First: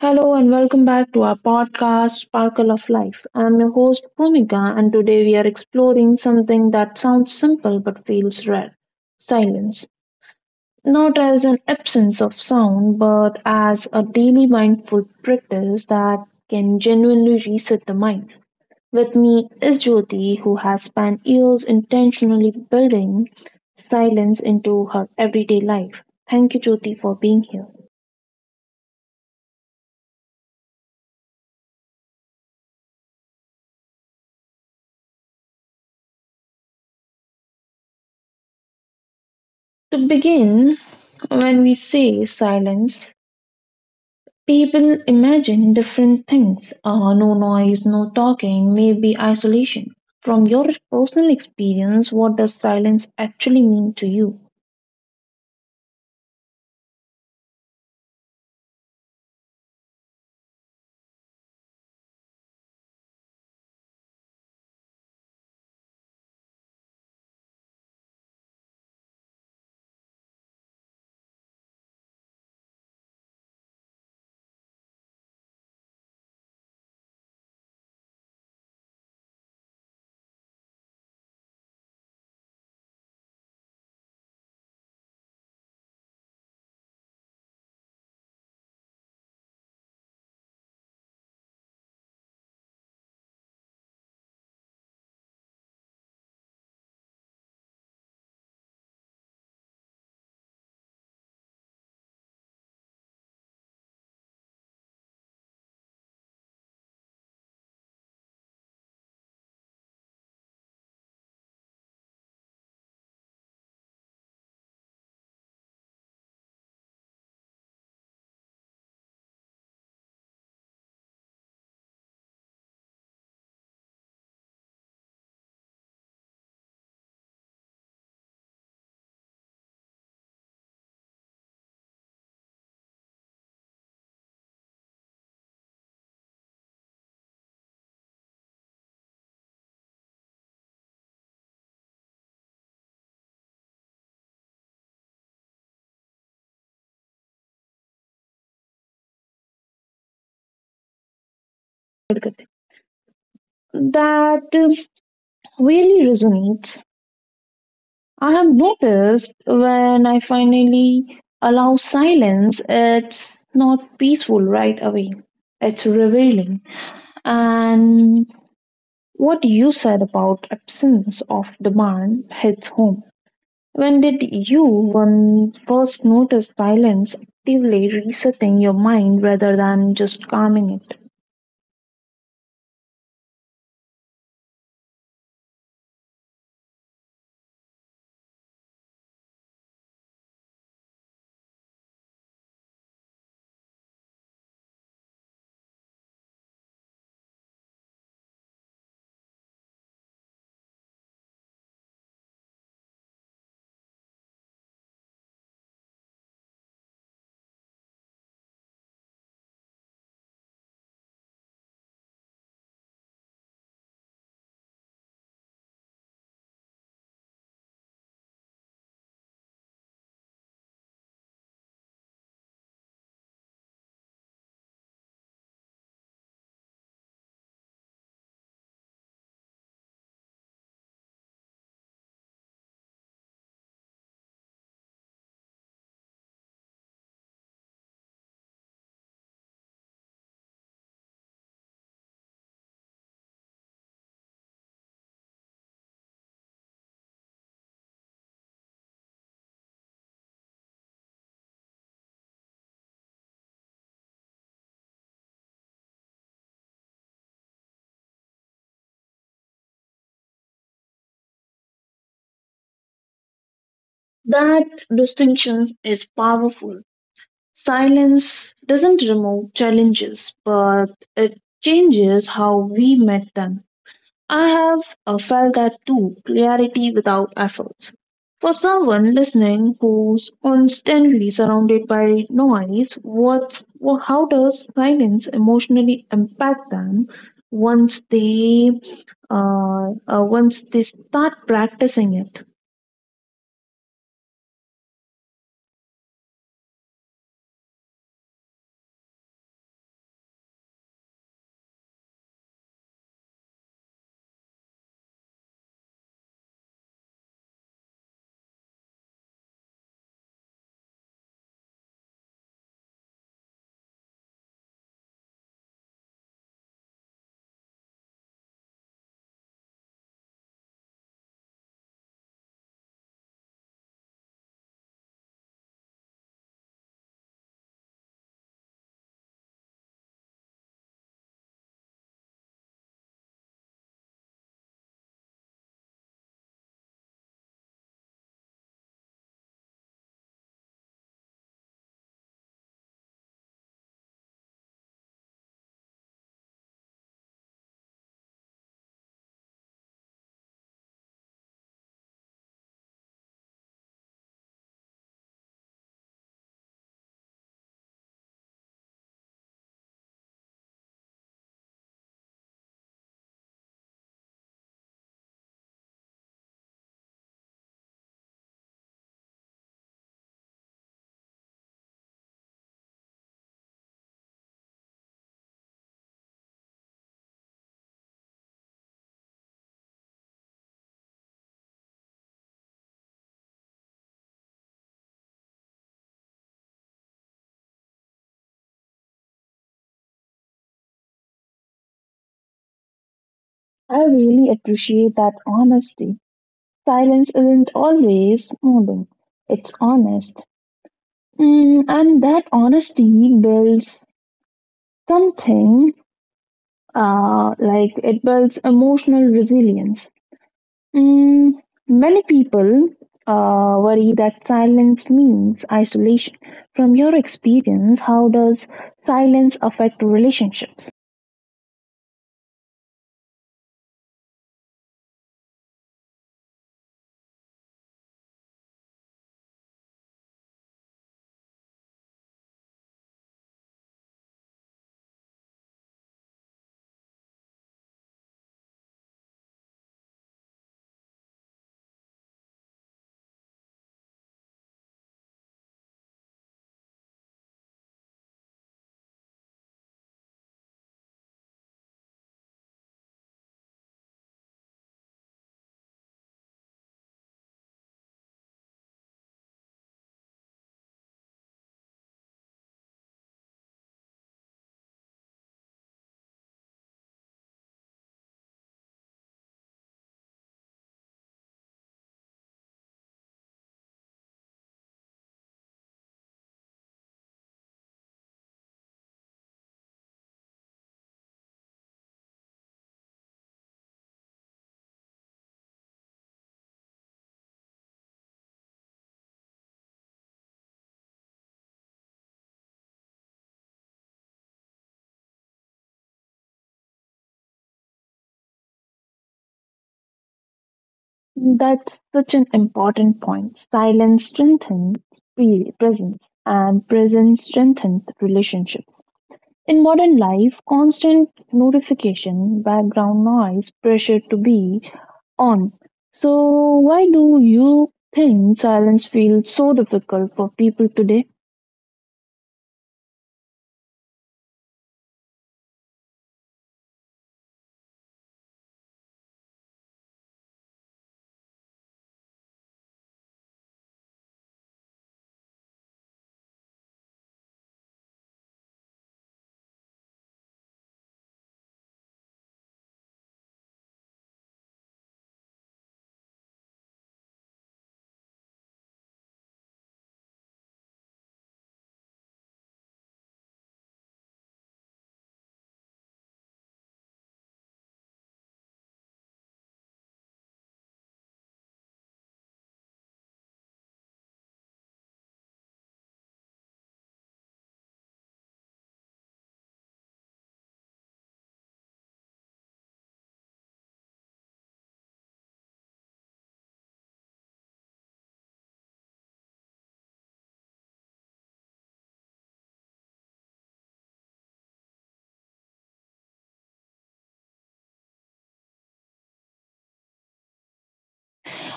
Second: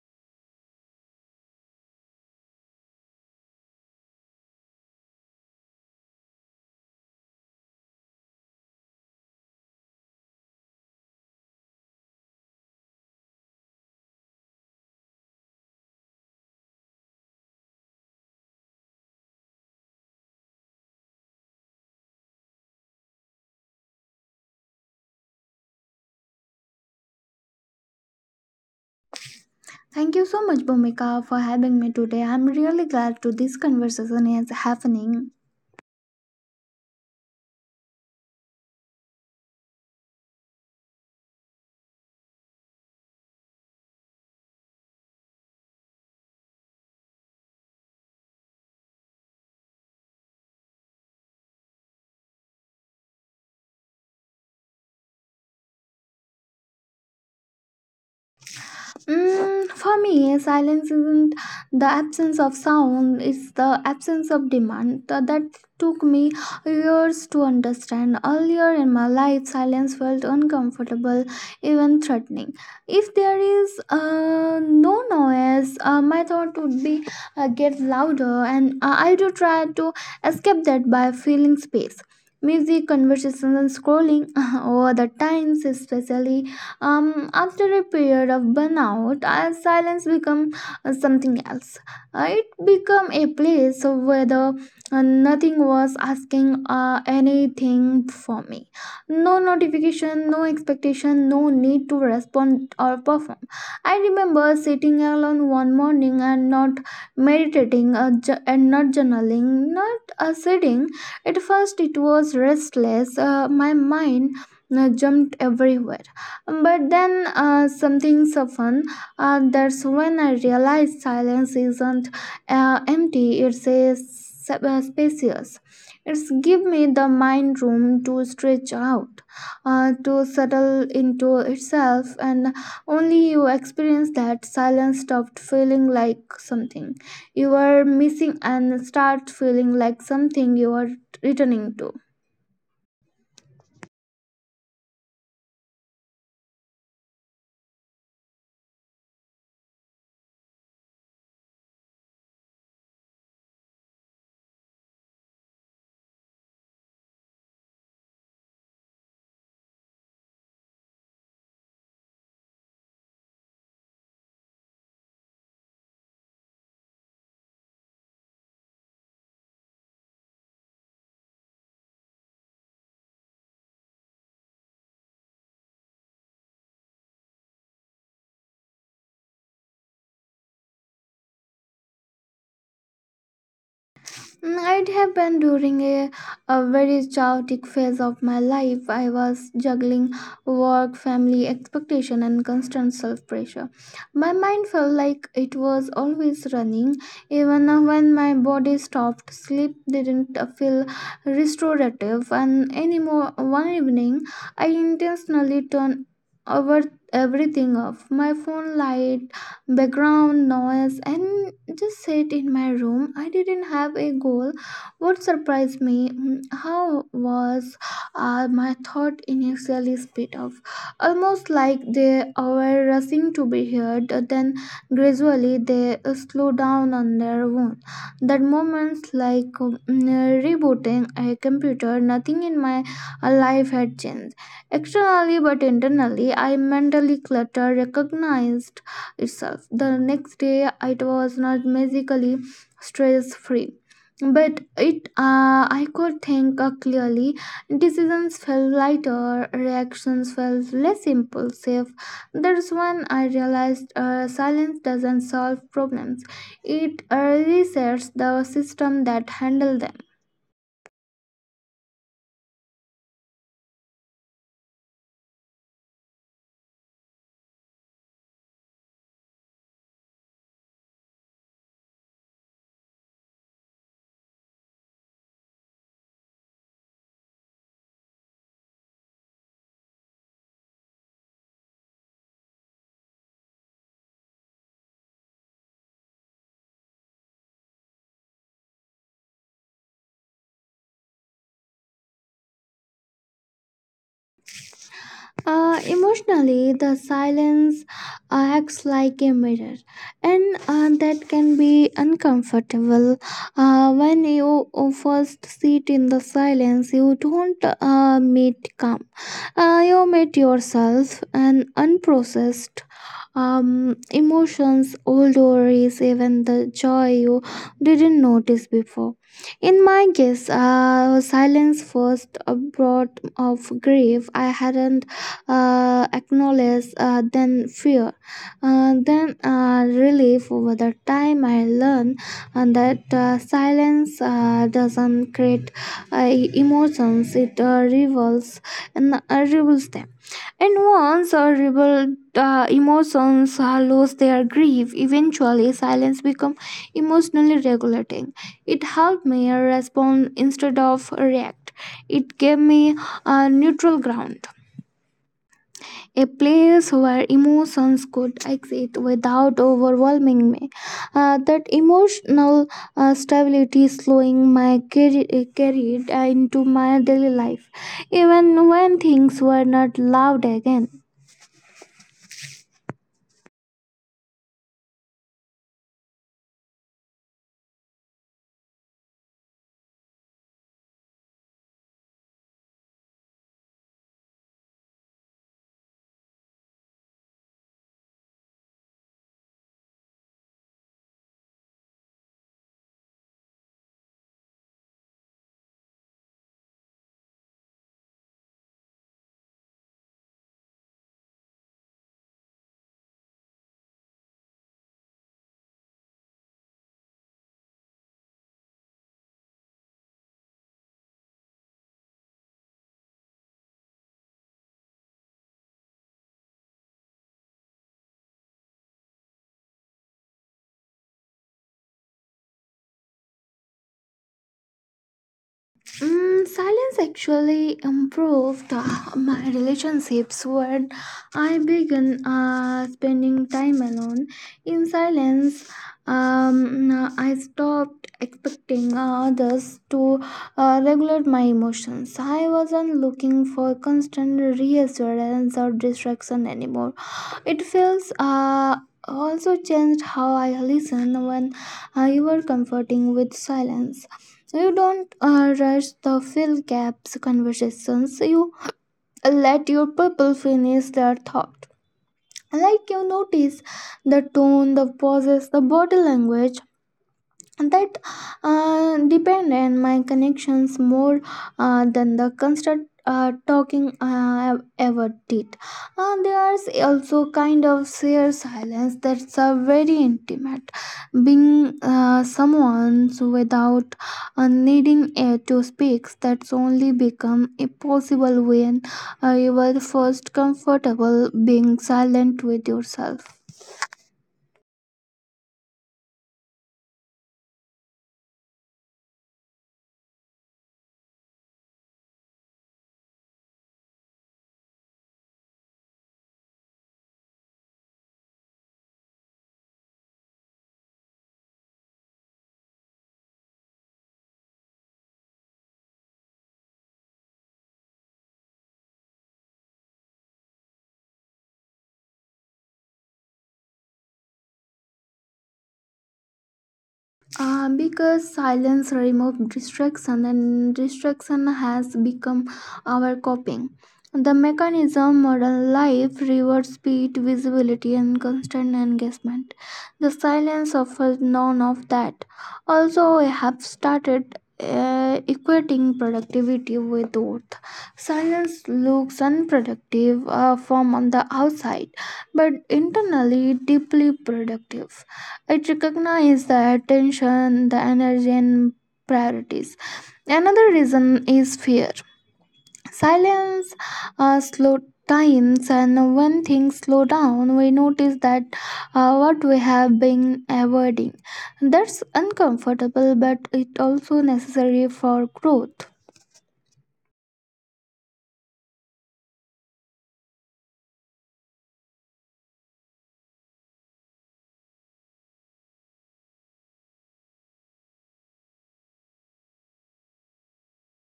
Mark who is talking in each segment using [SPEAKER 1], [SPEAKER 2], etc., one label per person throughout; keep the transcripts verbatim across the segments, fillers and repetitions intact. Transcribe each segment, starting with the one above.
[SPEAKER 1] Hello and welcome back to our podcast, Sparkle of Life. I'm your host, Bhumika, and today we are exploring something that sounds simple but feels rare: silence. Not as an absence of sound, but as a daily mindful practice that can genuinely reset the mind. With me is Jyoti, who has spent years intentionally building silence into her everyday life. Thank you, Jyoti, for being here.
[SPEAKER 2] Thank you so much, Bhumika, for having me today. I'm really glad to this conversation is happening.
[SPEAKER 1] To begin, when we say silence, people imagine different things. Uh, no noise, no talking, maybe isolation. From your personal experience, what does silence actually mean to you?
[SPEAKER 2] Mm, for me, silence isn't the absence of sound, it's the absence of demand. Th- That took me years to understand. Earlier in my life, silence felt uncomfortable, even threatening. If there is uh, no noise, uh, my thought would be uh, get louder, and uh, I do try to escape that by feeling space. Music, conversation, and scrolling over the times, especially um, after a period of burnout, uh, silence become uh, something else. Uh, it become a place where the, uh, nothing was asking uh, anything for me. No notification, no expectation, no need to respond or perform. I remember sitting alone one morning and not meditating, uh, ju- and not journaling, not uh, sitting. At first, it was restless. Uh, my mind uh, jumped everywhere, but then uh, something softened. Uh, that's when I realized silence isn't uh, empty, it's a s- uh, spacious. It's give me the mind room to stretch out, uh, to settle into itself, and only you experience that silence stopped feeling like something you are missing and start feeling like something you are returning to.
[SPEAKER 1] That uh, really resonates. I have noticed when I finally allow silence, it's not peaceful right away. It's revealing. And what you said about absence of demand hits home. When did you one first notice silence actively resetting your mind rather than just calming it?
[SPEAKER 2] Mm, It happened during a, a very chaotic phase of my life. I was juggling work, family expectation, and constant self pressure. My mind felt like it was always running, even when my body stopped. Sleep didn't feel restorative, and anymore. One evening, I intentionally turned over everything off my phone light background noise and just sat in my room. I didn't have a goal. What surprised me, mm, how was uh, my thought initially split off, almost like they were rushing to be heard. Then gradually they uh, slow down on their own. That moments like mm, rebooting a computer. Nothing in my uh, life had changed externally, but internally I mentally cluttered, recognized itself. The next day, it was not magically stress free. But it, uh, I could think uh, clearly. Decisions felt lighter, reactions felt less impulsive. That's when I realized uh, silence doesn't solve problems; it uh, resets the system that handles them.
[SPEAKER 1] That distinction is powerful. Silence doesn't remove challenges, but it changes how we met them. I have uh, felt that too, clarity without efforts. For someone listening who's constantly surrounded by noise, what's, wha- how does silence emotionally impact them once they uh, uh, once they start practicing it?
[SPEAKER 2] Uh, emotionally, the silence uh, acts like a mirror, and uh, that can be uncomfortable. Uh, when you uh, first sit in the silence, you don't uh, meet calm. Uh, you meet yourself and unprocessed um, emotions, old worries, even the joy you didn't notice before. In my case, uh, silence first uh, brought of grief I hadn't uh, acknowledged, uh, then fear, uh, then uh, relief. Over the time, I learned uh, that uh, silence uh, doesn't create uh, emotions; it uh, reveals and uh, reveals them. And once our rebel uh, emotions uh, lose their grief, eventually silence become emotionally regulating. It helped me respond instead of react. It gave me a neutral ground, a place where emotions could exit without overwhelming me. Uh, that emotional uh, stability slowing my carri- uh, carried uh, into my daily life, even when things were not loud again.
[SPEAKER 1] I really appreciate that honesty. Silence isn't always moving, it's honest. Mm, and that honesty builds something uh, like it builds emotional resilience. Mm, many people uh, worry that silence means isolation. From your experience, how does silence affect relationships?
[SPEAKER 2] Mm, silence actually improved uh, my relationships when I began uh, spending time alone. In silence, um, I stopped expecting uh, others to uh, regulate my emotions. I wasn't looking for constant reassurance or distraction anymore. It feels uh, also changed how I listen when uh, you were comforting with silence. You don't uh, rush the fill gaps conversations. You let your people finish their thought. Like you notice the tone, the pauses, the body language, that uh, depend on my connections more uh, than the constant uh, talking I ever did. Uh, there's also kind of sheer silence that's a very intimate. Being uh, someone's without uh, needing uh, to speak, that's only become impossible when uh, you were first comfortable being silent with yourself.
[SPEAKER 1] That's such an important point. Silence strengthens pre- presence, and presence strengthens relationships. In modern life, constant notification, background noise, pressure to be on. So, why do you think silence feels so difficult for people today?
[SPEAKER 2] Um, because silence removes distraction and distraction has become our coping. The mechanism modern life rewards speed, visibility, and constant engagement. The silence offers none of that. Also, I have started uh, equating productivity with worth. Silence looks unproductive uh, from on the outside, but internally deeply productive. It recognizes the attention, the energy, and priorities. Another reason is fear. Silence uh, slow times, and when things slow down, we notice that uh, what we have been avoiding. That's uncomfortable, but it also necessary for growth.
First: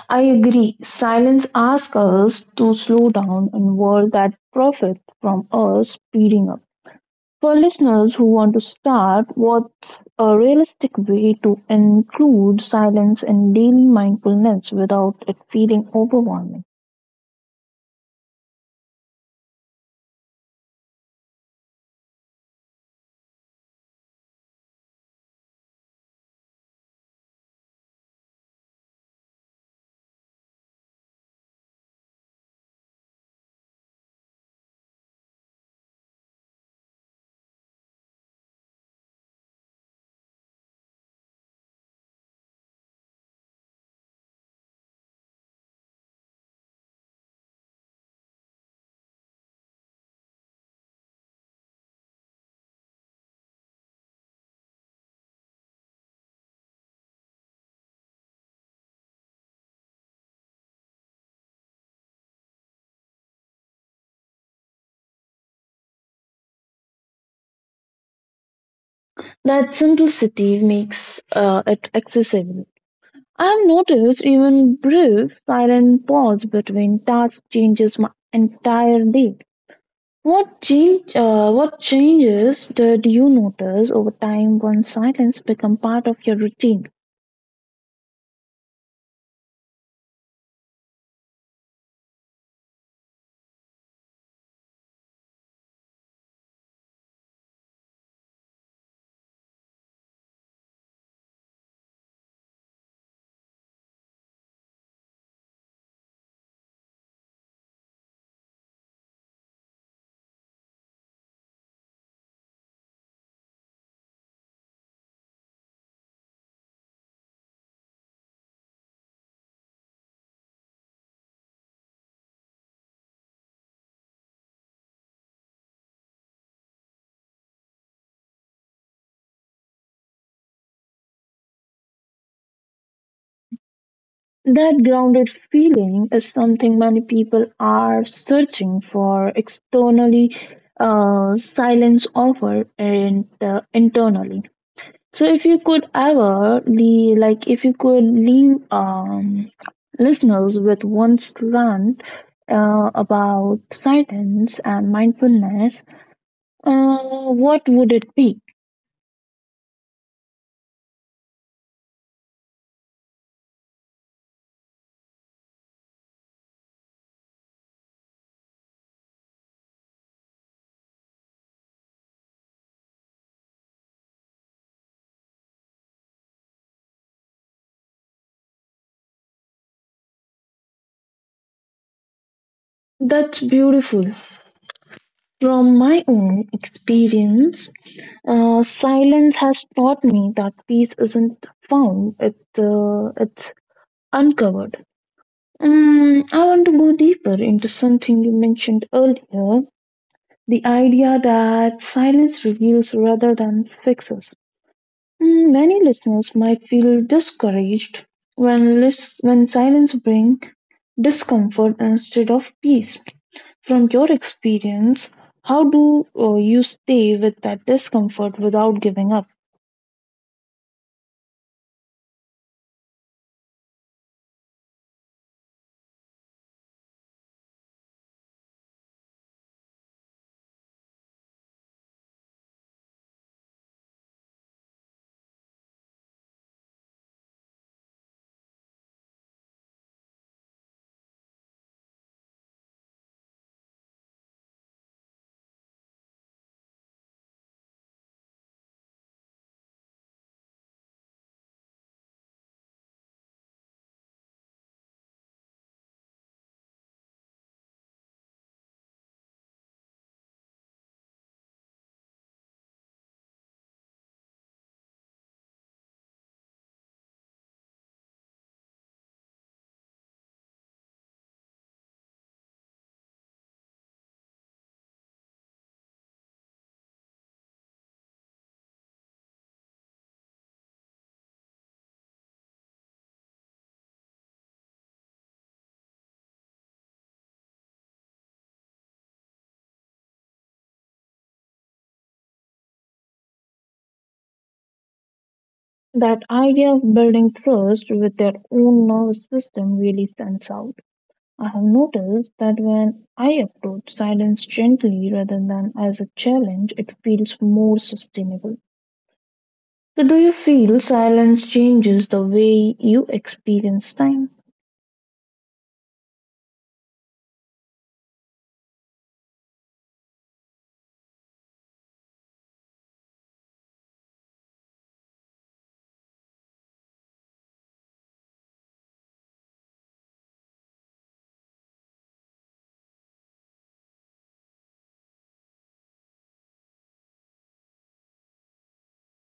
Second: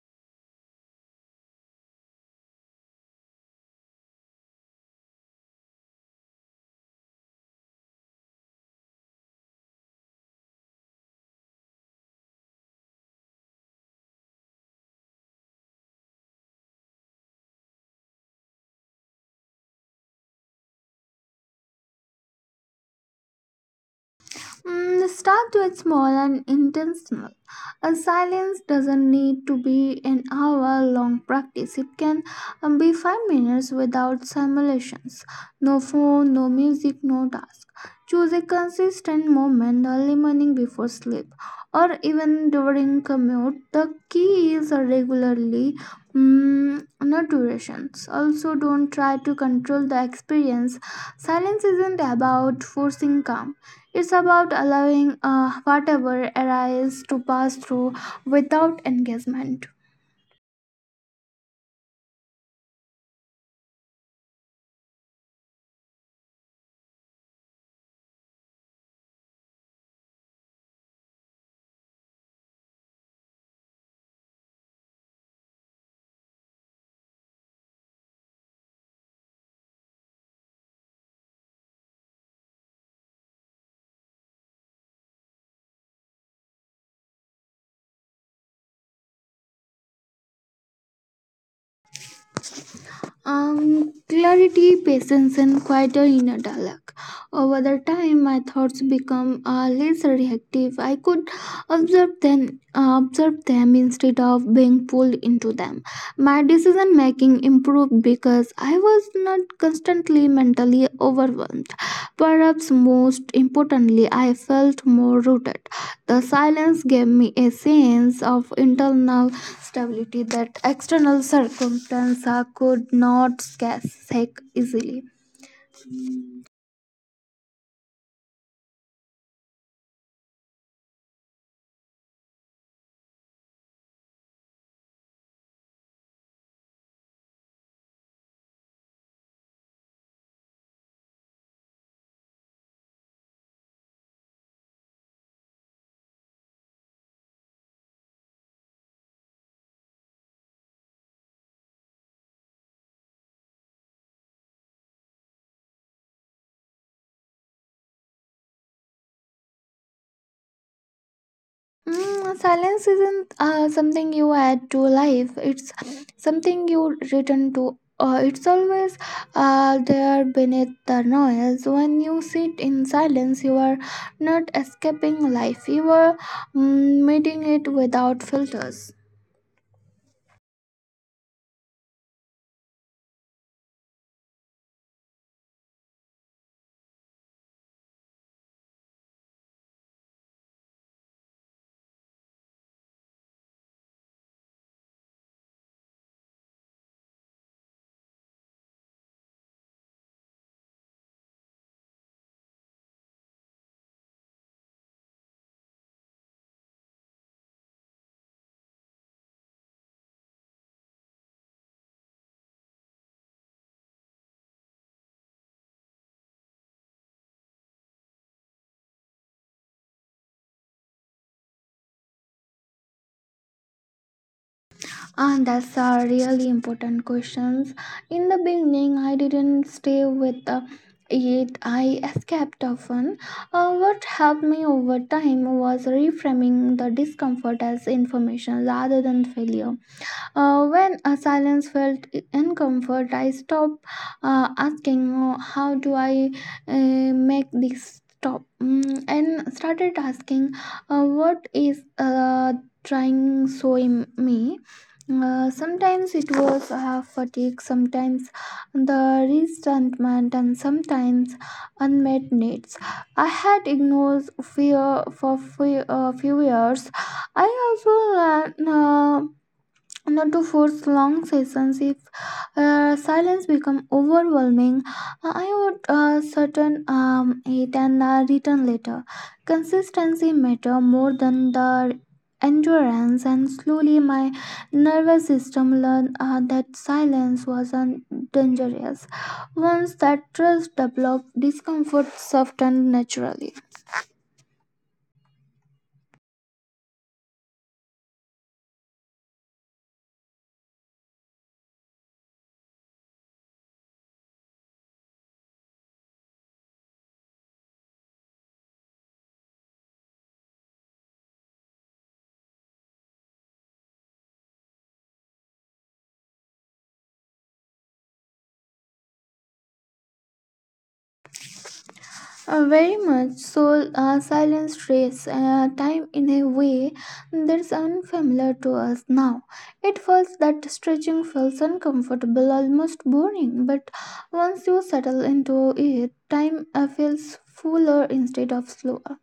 [SPEAKER 1] I agree. Silence asks us to slow down in a world that profits from us speeding up. For listeners who want to start, what's a realistic way to include silence in daily mindfulness without it feeling overwhelming?
[SPEAKER 2] Mm, start with small and intentional. A silence doesn't need to be an hour long practice. It can um, be five minutes without simulations. No phone, no music, no task. Choose a consistent moment early morning before sleep or even during commute. The key is a regularly, mm, not durations. Also, don't try to control the experience. Silence isn't about forcing calm, it's about allowing uh, whatever arises to pass through without engagement.
[SPEAKER 1] That simplicity makes uh, it accessible. I've noticed even brief silent pause between tasks changes my entire day. What change? Uh, what changes did you notice over time when silence become part of your routine?
[SPEAKER 2] Um, clarity, patience, and quieter inner dialogue. Over the time, my thoughts become uh, less reactive. I could observe them, uh, observe them instead of being pulled into them. My decision making improved because I was not constantly mentally overwhelmed. Perhaps most importantly, I felt more rooted. The silence gave me a sense of internal stability that external circumstances could not shake easily.
[SPEAKER 1] That grounded feeling is something many people are searching for externally. Uh, silence offer and uh, internally. So if you could ever le like if you could leave um listeners with one slant uh, about silence and mindfulness, uh, what would it be?
[SPEAKER 2] Mm, silence isn't uh, something you add to life, it's something you return to. Uh, it's always uh, there beneath the noise. When you sit in silence, you are not escaping life, you are mm, meeting it without filters.
[SPEAKER 1] That's beautiful. From my own experience, uh, silence has taught me that peace isn't found; it uh, it's uncovered. Um, I want to go deeper into something you mentioned earlier. The idea that silence reveals rather than fixes. Mm, many listeners might feel discouraged when, lis- when silence brings discomfort instead of peace. From your experience, how do uh, you stay with that discomfort without giving up?
[SPEAKER 2] And that's a really important questions. In the beginning, I didn't stay with uh, it. I escaped often. Uh, what helped me over time was reframing the discomfort as information rather than failure. Uh, when a silence felt i- uncomfort, I stopped uh, asking, "Oh, how do I uh, make this stop?" Mm, and started asking, uh, what is uh, trying so in me? Uh, sometimes it was uh, fatigue, sometimes the resentment, and sometimes unmet needs. I had ignored fear for few, uh, few years. I also learned. Uh, Not to force long sessions. If uh, silence become overwhelming, uh, I would uh, certain um, it and uh, return later. Consistency matter more than the endurance, and slowly my nervous system learned uh, that silence wasn't dangerous. Once that trust developed, discomfort softened naturally.
[SPEAKER 1] That idea of building trust with their own nervous system really stands out. I have noticed that when I approach silence gently rather than as a challenge, it feels more sustainable. So, do you feel silence changes the way you experience time?
[SPEAKER 2] Uh, very much so. Uh, silence trace uh, time in a way that's unfamiliar to us now. It feels that stretching feels uncomfortable, almost boring. But once you settle into it, time uh, feels fuller instead of slower.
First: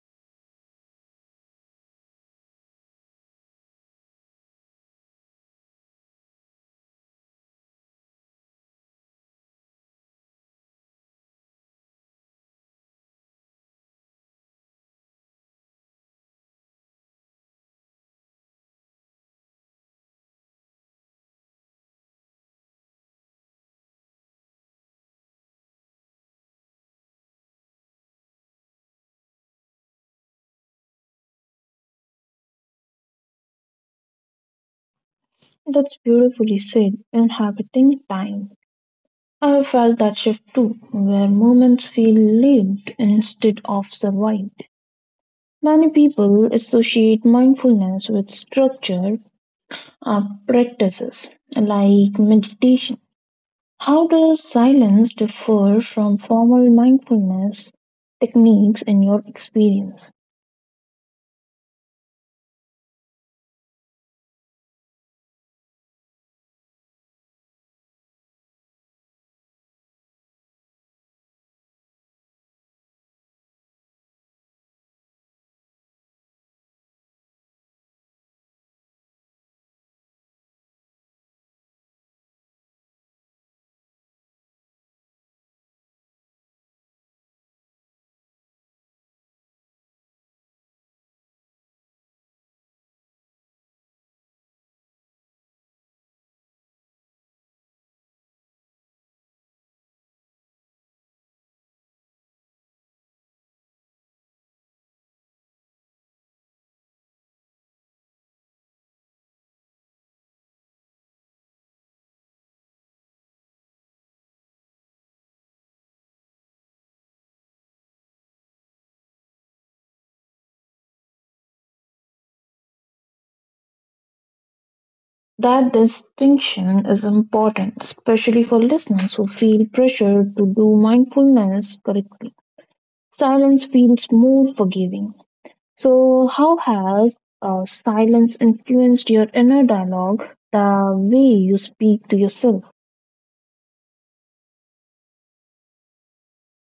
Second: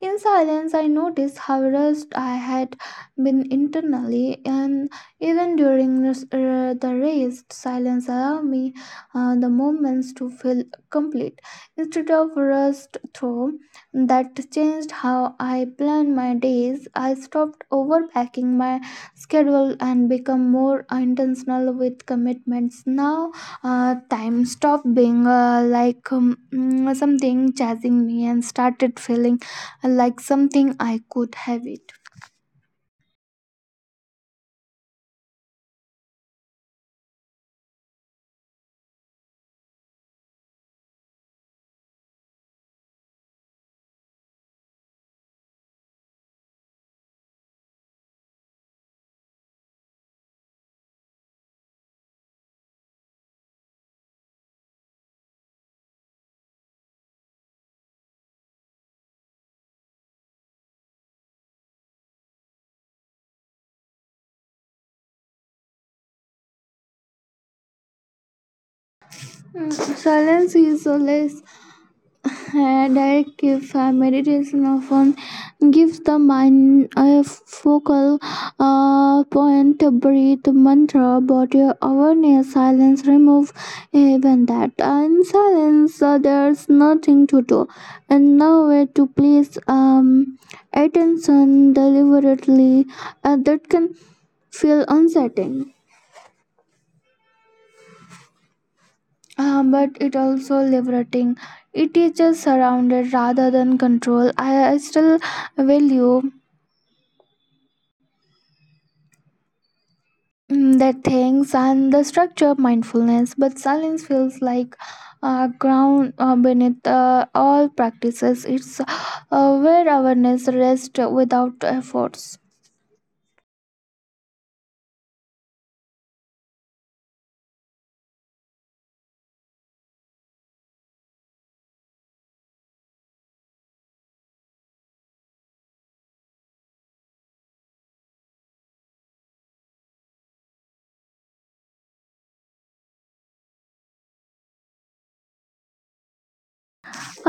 [SPEAKER 2] In silence, I noticed how rushed I had been internally, and even during this, uh, the race, silence allowed me uh, the moments to feel complete instead of rushed through. That changed how I planned my days. I stopped overpacking my schedule and become more intentional with commitments. Now, uh, time stopped being uh, like um, mm, something chasing me and started feeling like something I could have it.
[SPEAKER 1] That's beautifully said, inhabiting time. I have felt that shift too, where moments feel lived instead of survived. Many people associate mindfulness with structure uh, practices like meditation. How does silence differ from formal mindfulness techniques in your experience?
[SPEAKER 2] Mm, Silence is a less uh, direct gift. Uh, Meditation often gives the mind a focal uh, point. Breathe mantra, body awareness, silence remove even that. In silence, uh, there's nothing to do and nowhere to place um, attention deliberately. Uh, that can feel uncertain. Um, but it also liberating. It teaches surrounded rather than control. I, I still value mm, that things and the structure of mindfulness, but silence feels like uh, ground uh, beneath uh, all practices. It's uh, where awareness rests without efforts.
[SPEAKER 1] That distinction is important, especially for listeners who feel pressure to do mindfulness correctly. Silence feels more forgiving. So, how has uh, silence influenced your inner dialogue, the way you speak to yourself?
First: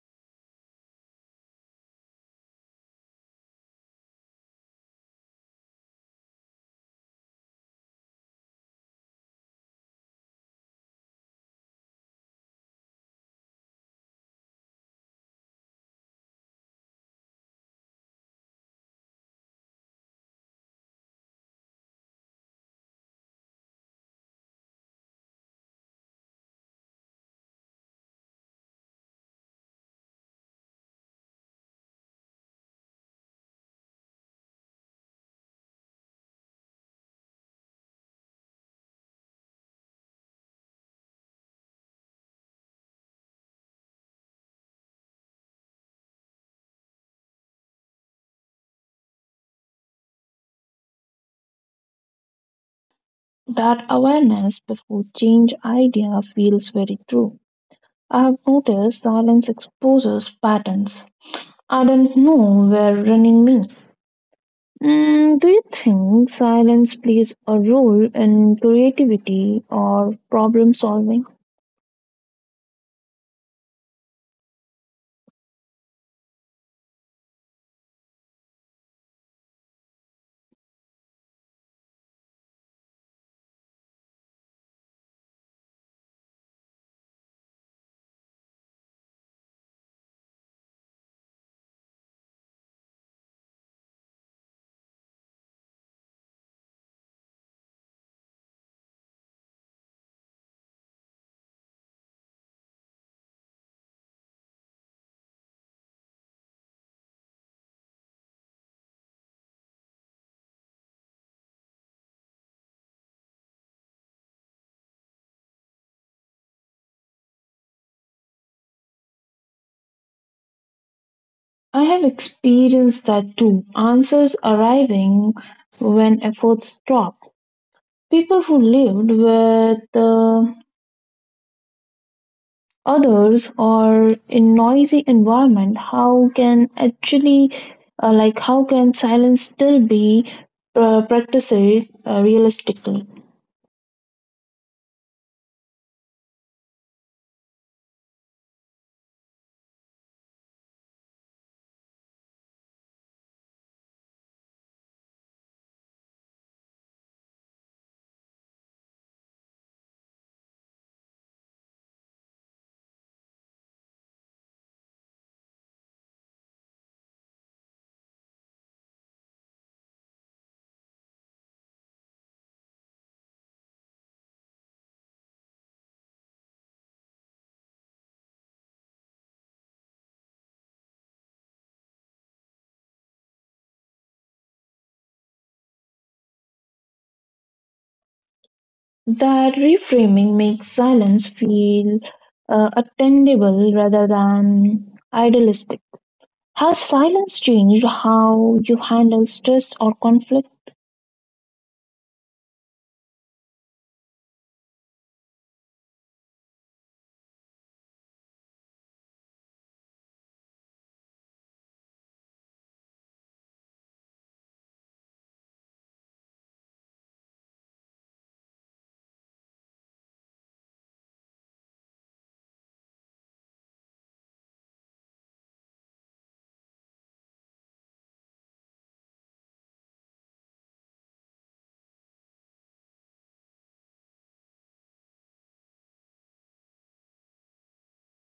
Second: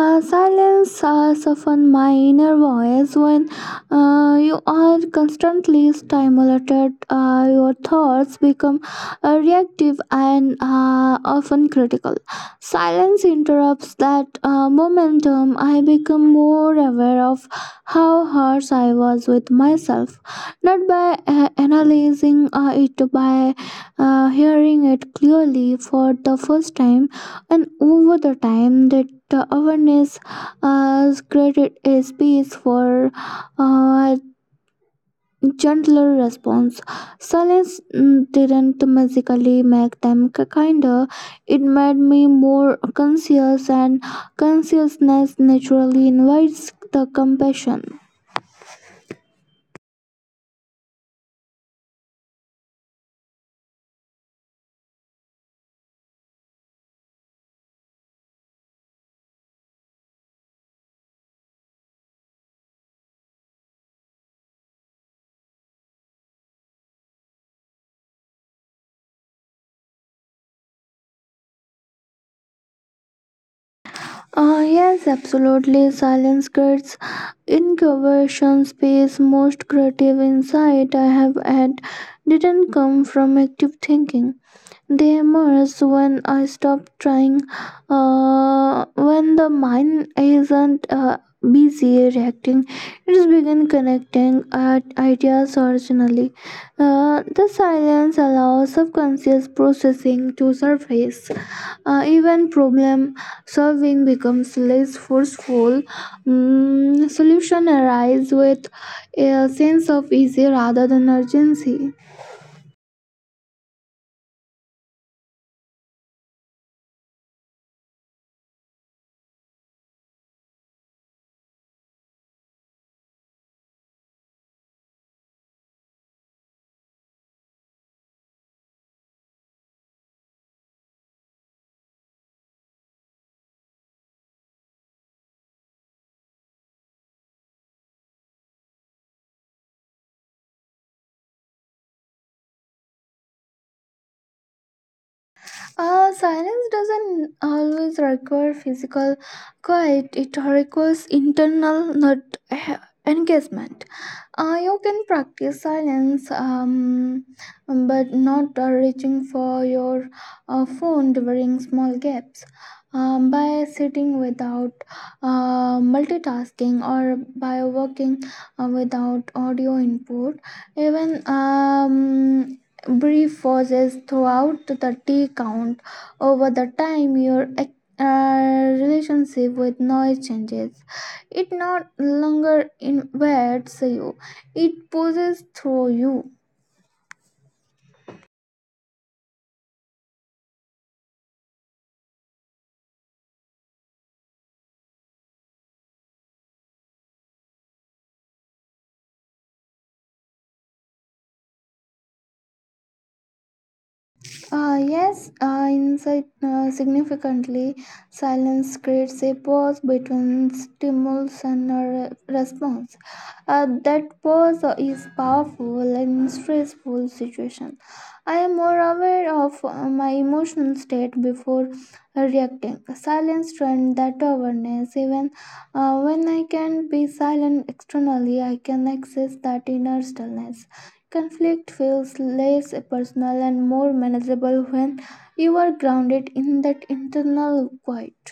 [SPEAKER 2] Uh, silence uh, softens my inner voice when uh, you are constantly stimulated. Uh, your thoughts become uh, reactive and uh, often critical. Silence interrupts that uh, momentum. I become more aware of how harsh I was with myself, not by uh, analyzing uh, it, by uh, hearing it clearly for the first time, and over the time that the awareness has created a space for uh, gentler response. Silence mm, didn't magically make them k- kinder. It made me more conscious, and consciousness naturally invites the compassion.
[SPEAKER 1] That awareness before change idea feels very true. I've noticed silence exposes patterns. I don't know where running me. Mm, do you think silence plays a role in creativity or problem solving?
[SPEAKER 2] Uh, yes, absolutely. Silence creates incubation space. Most creative insight I have had didn't come from active thinking. They emerge when I stop trying, uh, when the mind isn't uh, busy reacting, it begins connecting at ideas originally. Uh, the silence allows subconscious processing to surface. Uh, even problem solving becomes less forceful. Mm, solution arise with a sense of easy rather than urgency.
[SPEAKER 1] I have experienced that too. Answers arriving when efforts stop. People who lived with the others are in noisy environment, how can actually uh, like how can silence still be uh, practiced uh, realistically?
[SPEAKER 2] Uh, silence doesn't always require physical quiet, it requires internal not eh, engagement. Uh, you can practice silence, um, but not uh, reaching for your uh, phone during small gaps. Um, by sitting without uh, multitasking or by working uh, without audio input, even um, brief pauses throughout the tea count. Over the time your ac- uh, relationship with noise changes. It no longer invades you, it pulls through you.
[SPEAKER 1] That reframing makes silence feel uh, attainable rather than idealistic. Has silence changed how you handle stress or conflict?
[SPEAKER 2] Uh, yes, uh, insight uh, significantly. Silence creates a pause between stimulus and a re- response. Uh, that pause is powerful in stressful situations. I am more aware of uh, my emotional state before uh, reacting. Silence trains that awareness. Even uh, when I can be silent externally, I can access that inner stillness. Conflict feels less personal and more manageable when you are grounded in that internal quiet.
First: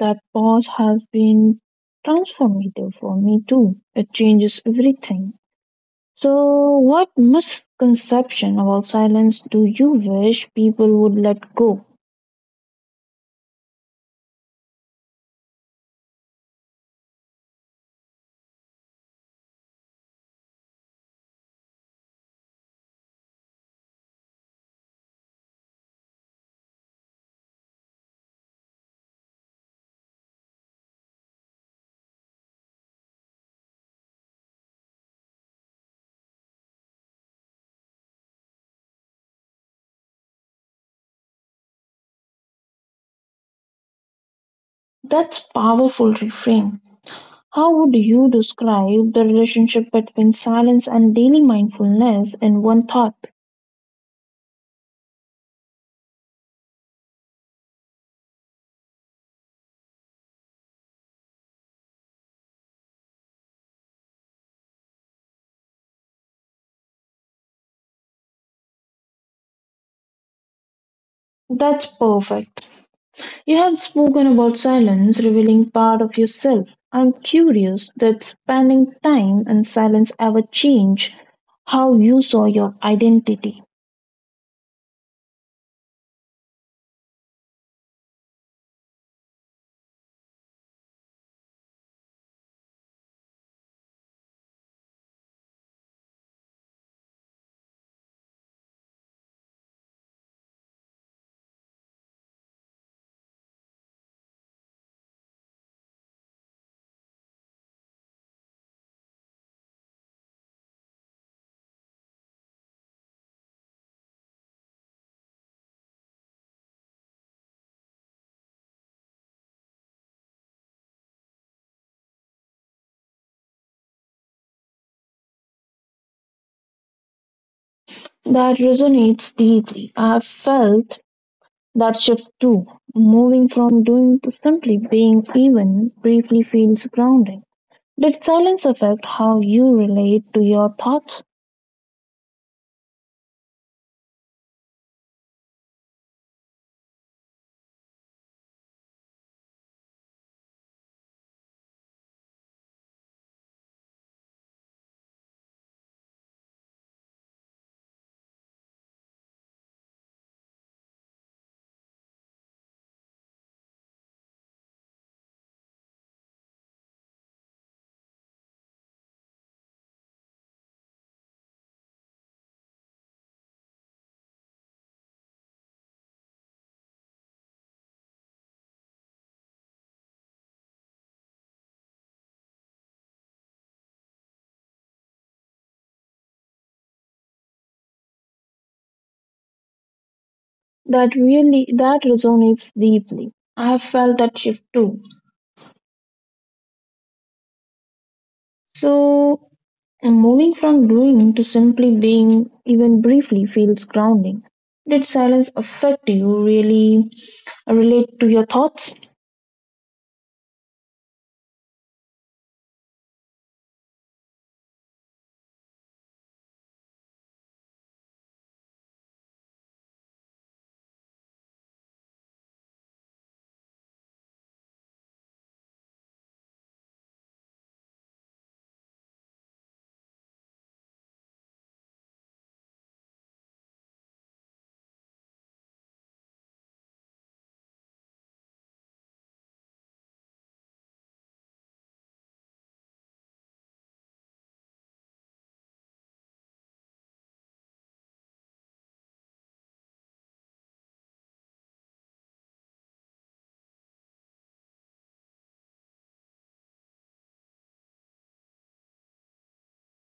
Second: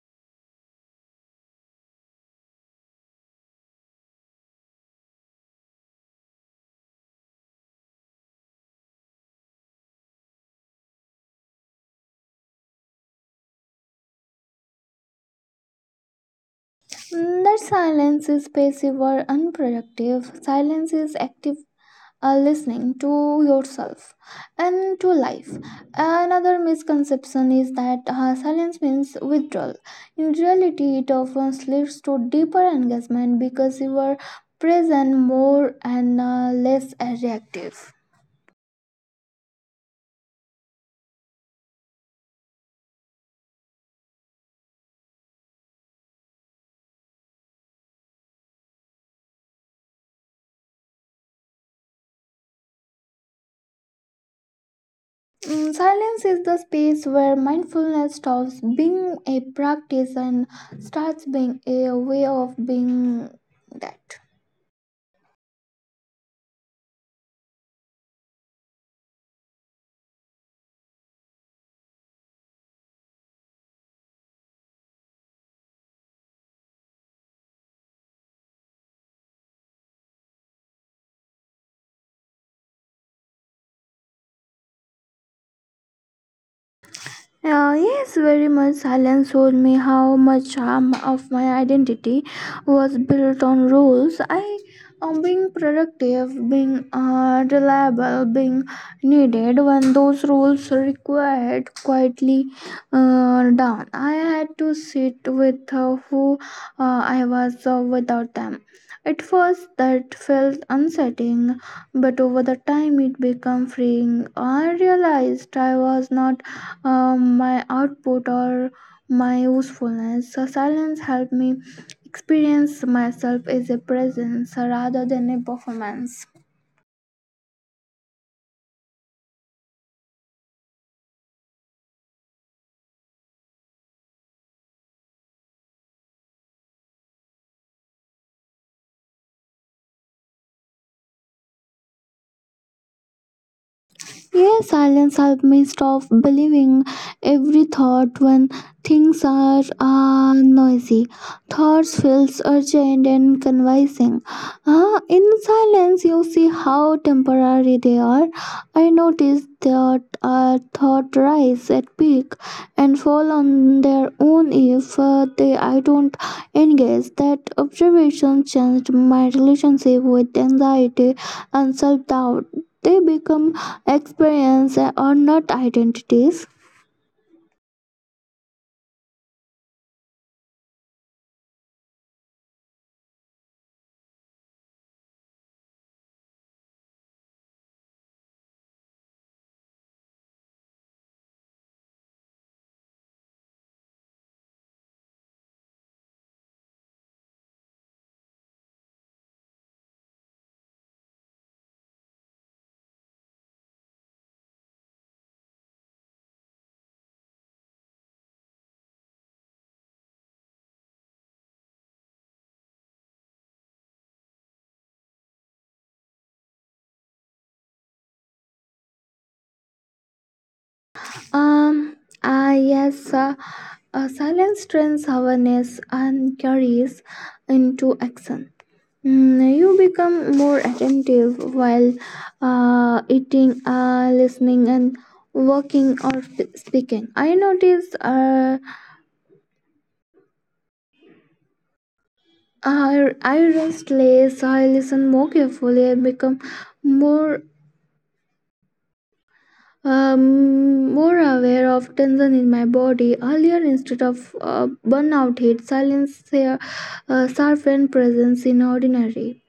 [SPEAKER 1] That pause has been transformative for me too, it changes everything. So, what misconception about silence do you wish people would let go?
[SPEAKER 2] That silence is passive or unproductive. Silence is active uh, listening to yourself and to life. Another misconception is that uh, silence means withdrawal. In reality, it often leads to deeper engagement because you are present more and uh, less reactive.
[SPEAKER 1] That's powerful reframe. How would you describe the relationship between silence and daily mindfulness in one thought?
[SPEAKER 2] Mm, Silence is the space where mindfulness stops being a practice and starts being a way of being that.
[SPEAKER 1] That's perfect. You have spoken about silence revealing part of yourself. I'm curious that spending time in silence ever change how you saw your identity.
[SPEAKER 2] Uh, yes, very much. Silence showed me how much harm of my identity was built on rules. I, um, being productive, being uh, reliable, being needed when those rules required quietly uh, down. I had to sit with uh, who uh, I was uh, without them. At first, that felt unsettling, but over the time, it became freeing. I realized I was not um, my output or my usefulness. So silence helped me experience myself as a presence rather than a performance.
[SPEAKER 1] That resonates deeply. I've felt that shift too, moving from doing to simply being even briefly feels grounding. Did silence affect how you relate to your thoughts?
[SPEAKER 2] Yes, silence helps me stop believing every thought when things are uh, noisy. Thoughts feels urgent and convincing. Uh, in silence, you see how temporary they are. I noticed that uh, thought rise at peak and fall on their own if uh, they I don't engage. That observation changed my relationship with anxiety and self doubt. They become experience or not identities.
[SPEAKER 1] That really that resonates deeply. I have felt that shift too. So moving from doing to simply being even briefly feels grounding. Did silence affect you really relate to your thoughts?
[SPEAKER 2] Um, ah, yes, uh, uh, silence turns awareness and carries into action. Mm, you become more attentive while uh, eating, uh, listening, and walking or sp- speaking. I notice uh, I, I rest less, I listen more carefully, I become more Um, more aware of tension in my body earlier instead of uh, burnout hit. Silence here uh, sharpened presence in ordinary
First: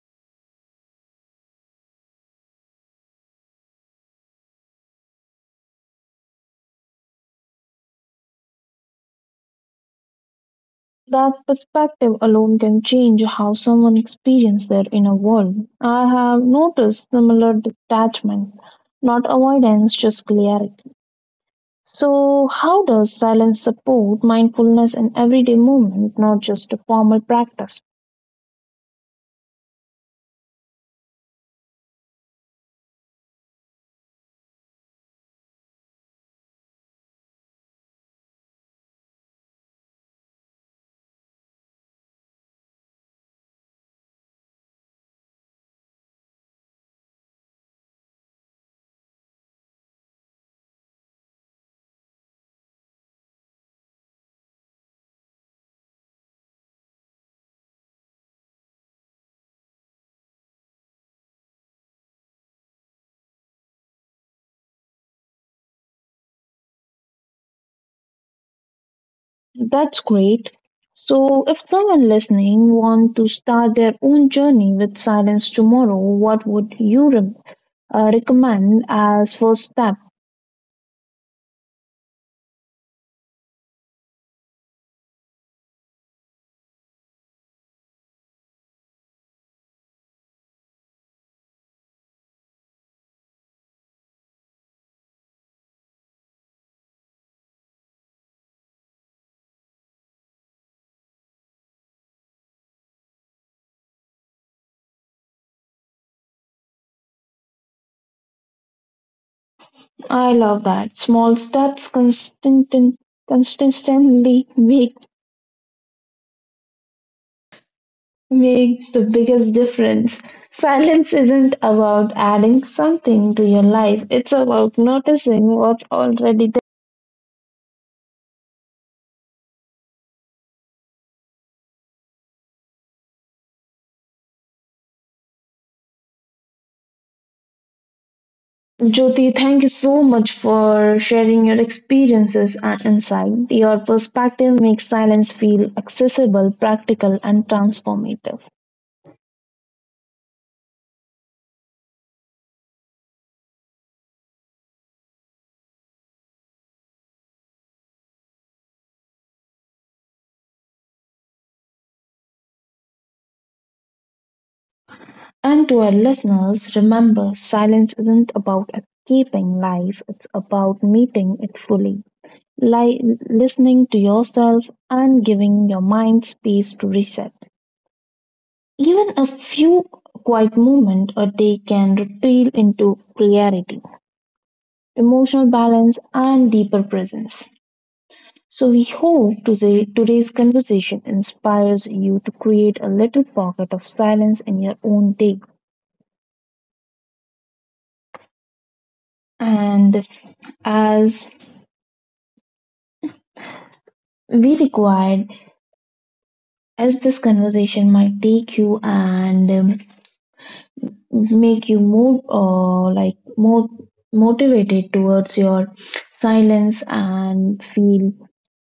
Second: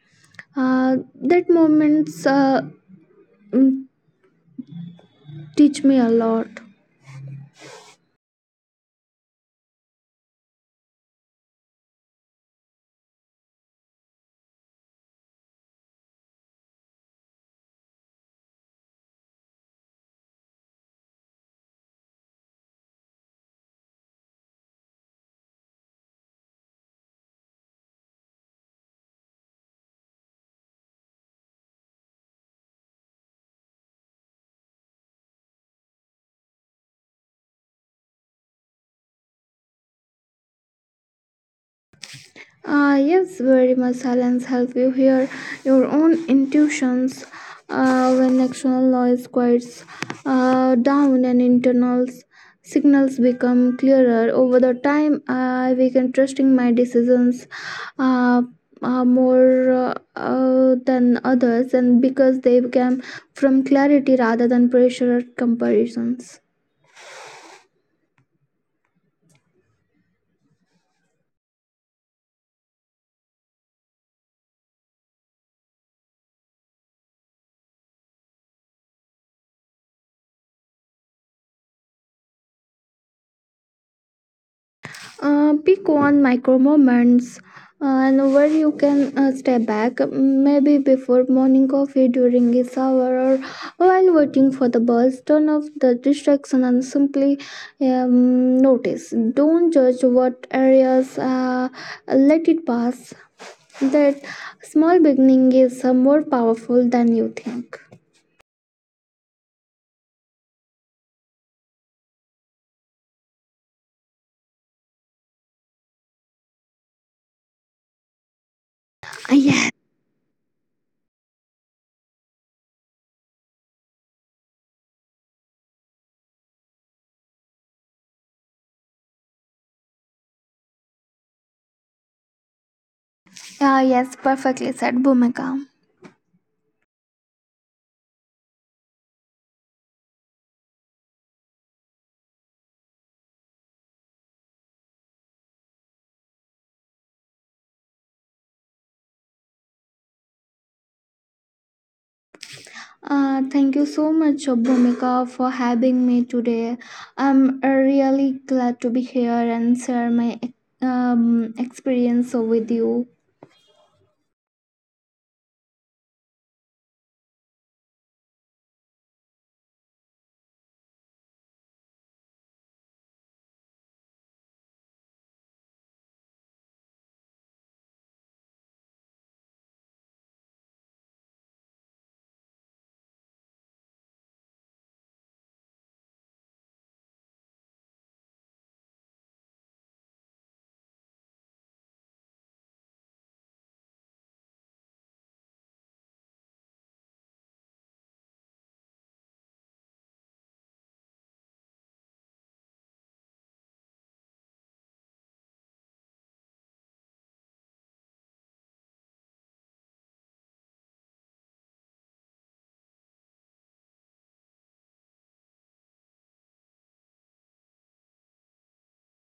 [SPEAKER 2] uh, that moments uh, mm, teach me a lot.
[SPEAKER 1] That perspective alone can change how someone experiences their inner world. I have noticed similar detachment, not avoidance, just clarity. So, how does silence support mindfulness in everyday movement, not just a formal practice?
[SPEAKER 2] Uh, yes, very much silence help you hear your own intuitions uh, when external noise quiets uh, down and internal signals become clearer. Over the time, I began trusting my decisions uh, uh, more uh, uh, than others, and because they came from clarity rather than pressure or comparisons.
[SPEAKER 1] That's great. So, if someone listening want to start their own journey with silence tomorrow, what would you re- uh, recommend as first step?
[SPEAKER 2] Uh, pick one micro moments uh, and where you can uh, step back, maybe before morning coffee, during its shower, or while waiting for the bus. Turn off the distraction and simply um, notice. Don't judge what areas, uh, let it pass. That small beginning is uh, more powerful than you think.
[SPEAKER 1] I love that. Small steps consistent, consistently make, make the
[SPEAKER 2] Yes.
[SPEAKER 1] biggest difference. Silence isn't about adding something to your life, it's about noticing what's already there.
[SPEAKER 2] Yeah, yes, perfectly said, Bhumika.
[SPEAKER 1] Jyoti, thank you so much for sharing your experiences and insight. Your perspective makes silence feel accessible, practical, and transformative.
[SPEAKER 2] Uh, thank you so much, Bhumika, for having me today. I'm uh, really glad to be here and share my um, experience with you.
[SPEAKER 1] And to our listeners, remember silence isn't about escaping life, it's about meeting it fully, li- listening to yourself, and giving your mind space to reset. Even a few quiet moments a day can retail into clarity, emotional balance, and deeper presence. So, we hope today, today's conversation inspires you to create a little pocket of silence in your own day. And as we required as this conversation might take you and um, make you more uh, like more motivated towards your silence and feel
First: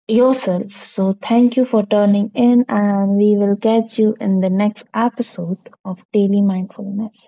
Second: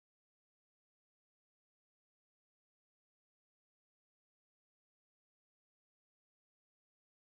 [SPEAKER 1] yourself, so thank you for turning in and we will catch you in the next episode of daily mindfulness.